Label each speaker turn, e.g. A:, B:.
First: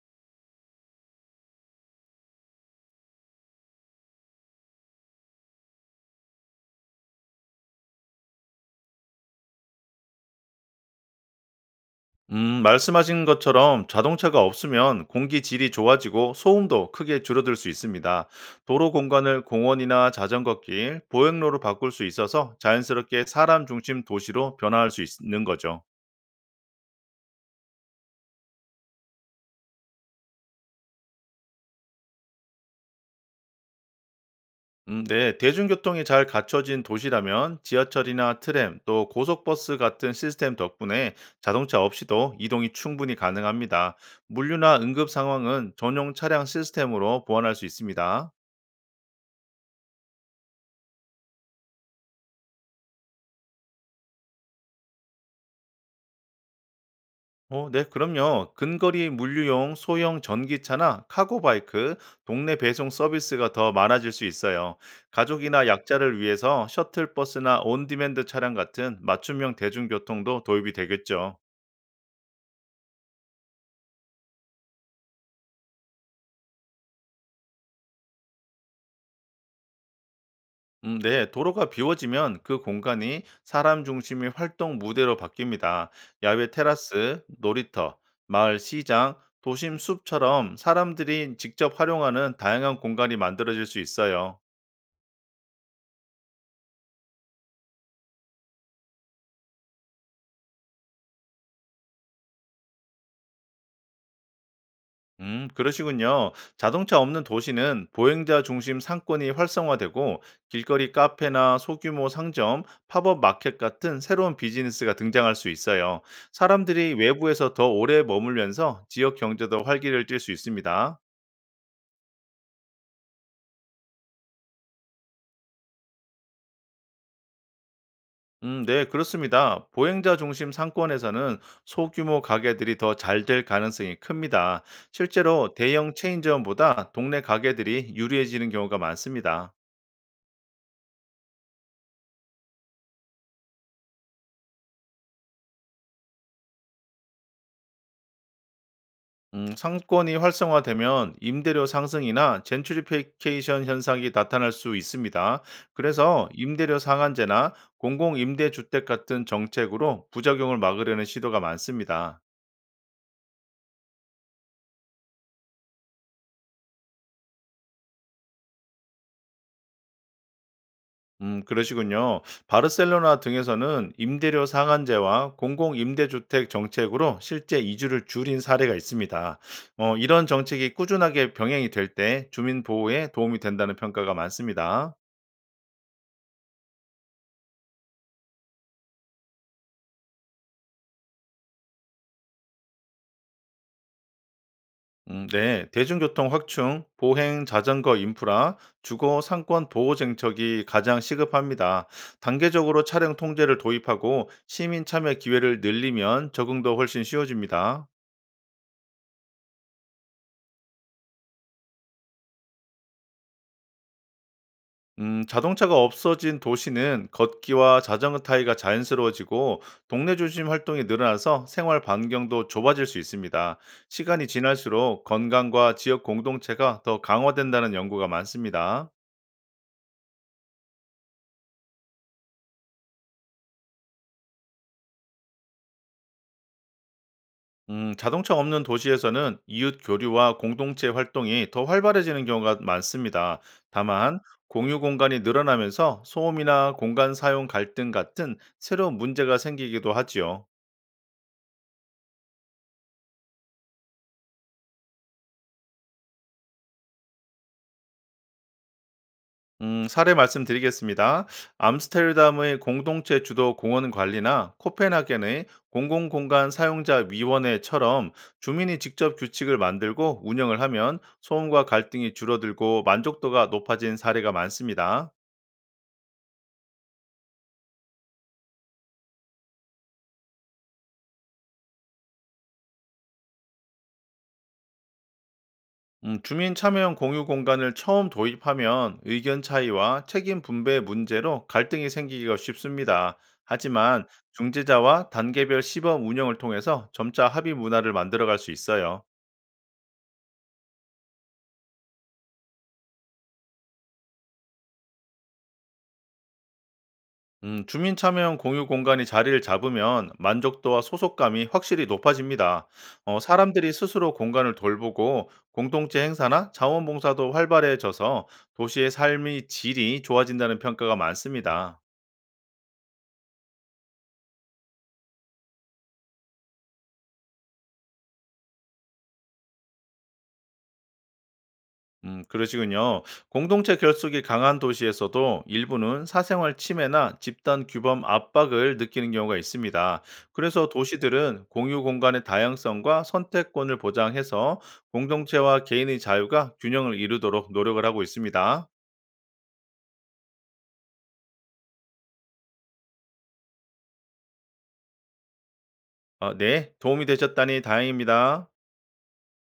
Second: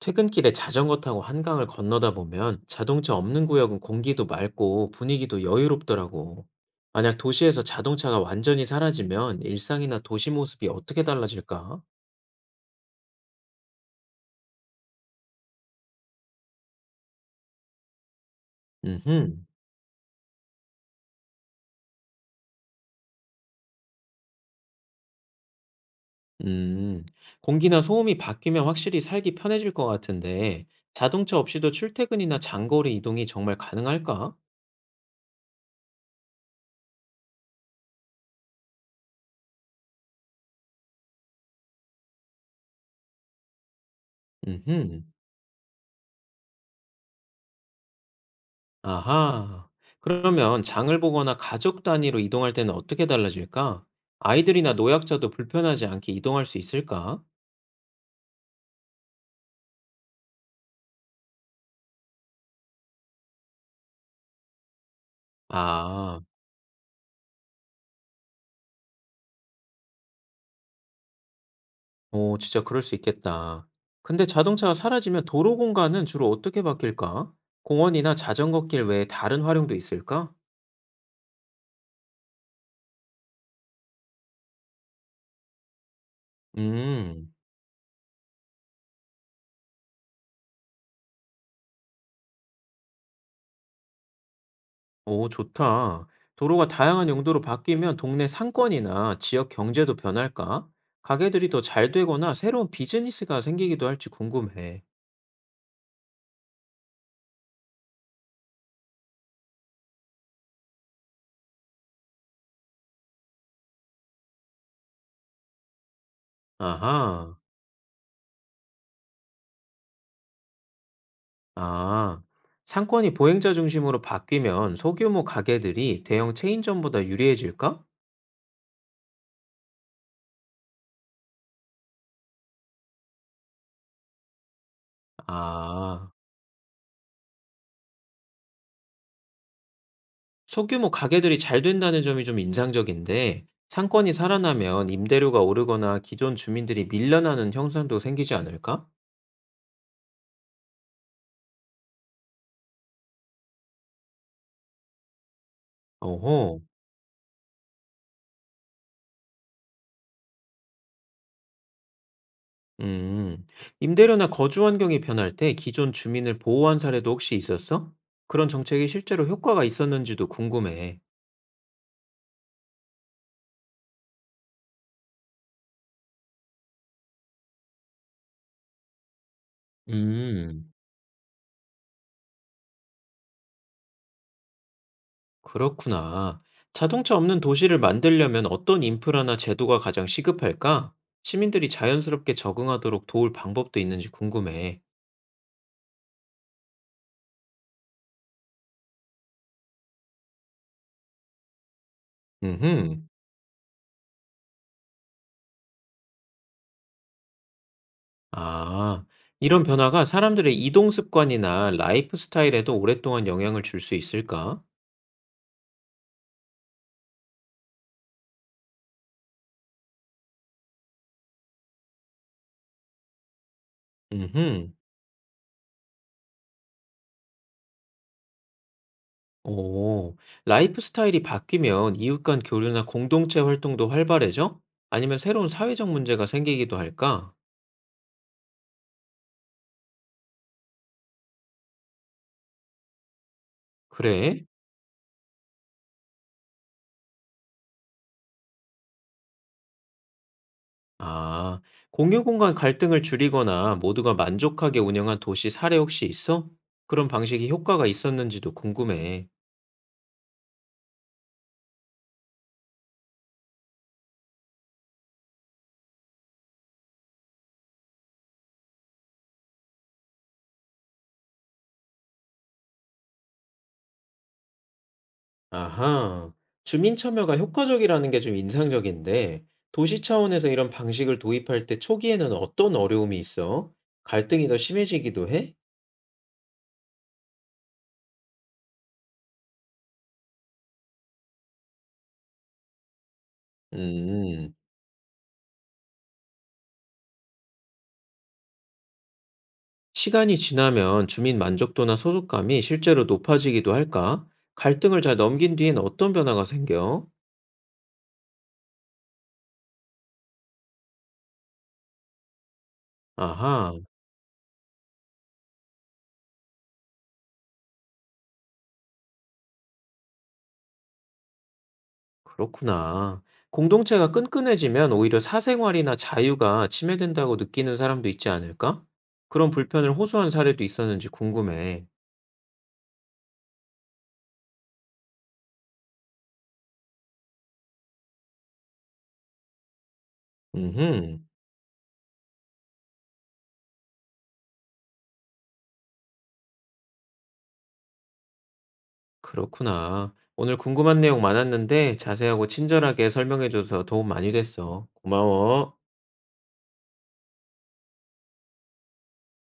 A: 퇴근길에 자전거 타고 한강을 건너다 보면 자동차 없는 구역은 공기도 맑고 분위기도 여유롭더라고. 만약 도시에서 자동차가 완전히 사라지면 일상이나 도시 모습이 어떻게 달라질까?
B: 말씀하신 것처럼 자동차가 없으면 공기 질이 좋아지고 소음도 크게 줄어들 수 있습니다. 도로
A: 음흠.
B: 공간을 공원이나 자전거길, 보행로로 바꿀 수 있어서 자연스럽게 사람 중심 도시로 변화할 수 있- 는 거죠.
A: 음, 공기나 소음이 바뀌면 확실히 살기 편해질 것 같은데 자동차 없이도 출퇴근이나 장거리 이동이 정말 가능할까?
B: 네, 대중교통이 잘 갖춰진 도시라면 지하철이나 트램, 또 고속버스 같은 시스템 덕분에 자동차 없이도 이동이 충분히 가능합니다. 물류나
A: 음흠.
B: 응급 상황은 전용 차량 시스템으로 보완할 수 있습니다.
A: 아하. 그러면 장을 보거나 가족 단위로 이동할 때는 어떻게 달라질까? 아이들이나 노약자도 불편하지 않게 이동할 수 있을까?
B: 네, 그럼요. 근거리 물류용 소형 전기차나 카고바이크, 동네 배송 서비스가 더 많아질 수 있어요. 가족이나 약자를
A: 아,
B: 위해서 셔틀버스나 온디맨드 차량 같은 맞춤형 대중교통도 도입이 되겠죠.
A: 오, 진짜 그럴 수 있겠다. 근데 자동차가 사라지면 도로 공간은 주로 어떻게 바뀔까? 공원이나 자전거 길 외에 다른 활용도 있을까?
B: 네, 도로가 비워지면 그 공간이 사람 중심의 활동 무대로 바뀝니다. 야외 테라스,
A: 음,
B: 놀이터, 마을 시장, 도심 숲처럼 사람들이 직접 활용하는 다양한 공간이 만들어질 수 있어요.
A: 오, 좋다. 도로가 다양한 용도로 바뀌면 동네 상권이나 지역 경제도 변할까? 가게들이 더 잘 되거나 새로운 비즈니스가 생기기도 할지 궁금해.
B: 그러시군요. 자동차 없는 도시는 보행자 중심 상권이 활성화되고 길거리 카페나 소규모 상점, 팝업 마켓 같은 새로운 비즈니스가 등장할 수 있어요. 사람들이
A: 아하.
B: 외부에서 더 오래 머물면서 지역 경제도 활기를 띨 수 있습니다.
A: 아, 상권이 보행자 중심으로 바뀌면 소규모 가게들이 대형 체인점보다 유리해질까?
B: 네, 그렇습니다. 보행자 중심 상권에서는 소규모 가게들이 더 잘 될 가능성이 큽니다. 실제로 대형
A: 아,
B: 체인점보다 동네 가게들이 유리해지는 경우가 많습니다.
A: 소규모 가게들이 잘 된다는 점이 좀 인상적인데, 상권이 살아나면 임대료가 오르거나 기존 주민들이 밀려나는 형상도 생기지 않을까?
B: 상권이 활성화되면 임대료 상승이나 젠트리피케이션 현상이 나타날 수 있습니다. 그래서
A: 오호,
B: 임대료 상한제나 공공임대주택 같은 정책으로 부작용을 막으려는 시도가 많습니다.
A: 음, 임대료나 거주 환경이 변할 때 기존 주민을 보호한 사례도 혹시 있었어? 그런 정책이 실제로 효과가 있었는지도 궁금해.
B: 그러시군요. 바르셀로나 등에서는 임대료 상한제와 공공임대주택 정책으로 실제 이주를 줄인 사례가 있습니다. 이런
A: 음.
B: 정책이 꾸준하게 병행이 될 때 주민 보호에 도움이 된다는 평가가 많습니다.
A: 그렇구나. 자동차 없는 도시를 만들려면 어떤 인프라나 제도가 가장 시급할까? 시민들이 자연스럽게 적응하도록 도울 방법도 있는지 궁금해.
B: 네. 대중교통 확충, 보행, 자전거 인프라, 주거, 상권 보호 정책이 가장 시급합니다. 단계적으로
A: 음흠.
B: 차량 통제를 도입하고 시민 참여 기회를 늘리면 적응도 훨씬 쉬워집니다.
A: 아, 이런 변화가 사람들의 이동 습관이나 라이프 스타일에도 오랫동안 영향을 줄 수 있을까?
B: 자동차가 없어진 도시는 걷기와 자전거 타기가 자연스러워지고 동네 중심 활동이 늘어나서 생활 반경도 좁아질 수 있습니다. 시간이
A: 음흠.
B: 지날수록 건강과 지역 공동체가 더 강화된다는 연구가 많습니다.
A: 오, 라이프 스타일이 바뀌면 이웃 간 교류나 공동체 활동도 활발해져? 아니면 새로운 사회적 문제가 생기기도 할까?
B: 자동차 없는 도시에서는 이웃 교류와 공동체 활동이 더 활발해지는 경우가 많습니다. 다만,
A: 그래?
B: 공유 공간이 늘어나면서 소음이나 공간 사용 갈등 같은 새로운 문제가 생기기도 하지요.
A: 아, 공유 공간 갈등을 줄이거나 모두가 만족하게 운영한 도시 사례 혹시 있어? 그런 방식이 효과가 있었는지도 궁금해.
B: 사례 말씀드리겠습니다. 암스테르담의 공동체 주도 공원 관리나 코펜하겐의 공공공간 사용자 위원회처럼 주민이 직접 규칙을 만들고 운영을 하면 소음과 갈등이 줄어들고 만족도가 높아진 사례가 많습니다.
A: 아하, 주민 참여가 효과적이라는 게 좀 인상적인데, 도시 차원에서 이런 방식을 도입할 때 초기에는 어떤 어려움이 있어? 갈등이 더 심해지기도 해?
B: 주민 참여형 공유 공간을 처음 도입하면 의견 차이와 책임 분배 문제로 갈등이 생기기가 쉽습니다. 하지만
A: 음,
B: 중재자와 단계별 시범 운영을 통해서 점차 합의 문화를 만들어갈 수 있어요.
A: 시간이 지나면 주민 만족도나 소속감이 실제로 높아지기도 할까? 갈등을 잘 넘긴 뒤엔 어떤 변화가 생겨?
B: 주민 참여형 공유 공간이 자리를 잡으면 만족도와 소속감이 확실히 높아집니다. 사람들이
A: 아하.
B: 스스로 공간을 돌보고 공동체 행사나 자원봉사도 활발해져서 도시의 삶의 질이 좋아진다는 평가가 많습니다.
A: 그렇구나. 공동체가 끈끈해지면 오히려 사생활이나 자유가 침해된다고 느끼는 사람도 있지 않을까? 그런 불편을 호소한 사례도 있었는지 궁금해.
B: 그러시군요. 공동체 결속이 강한 도시에서도 일부는 사생활 침해나 집단 규범 압박을 느끼는 경우가 있습니다. 그래서
A: 음흠,
B: 도시들은 공유 공간의 다양성과 선택권을 보장해서 공동체와 개인의 자유가 균형을 이루도록 노력을 하고 있습니다.
A: 그렇구나. 오늘 궁금한 내용 많았는데 자세하고 친절하게 설명해줘서 도움 많이 됐어. 고마워.
B: 네, 도움이 되셨다니 다행입니다.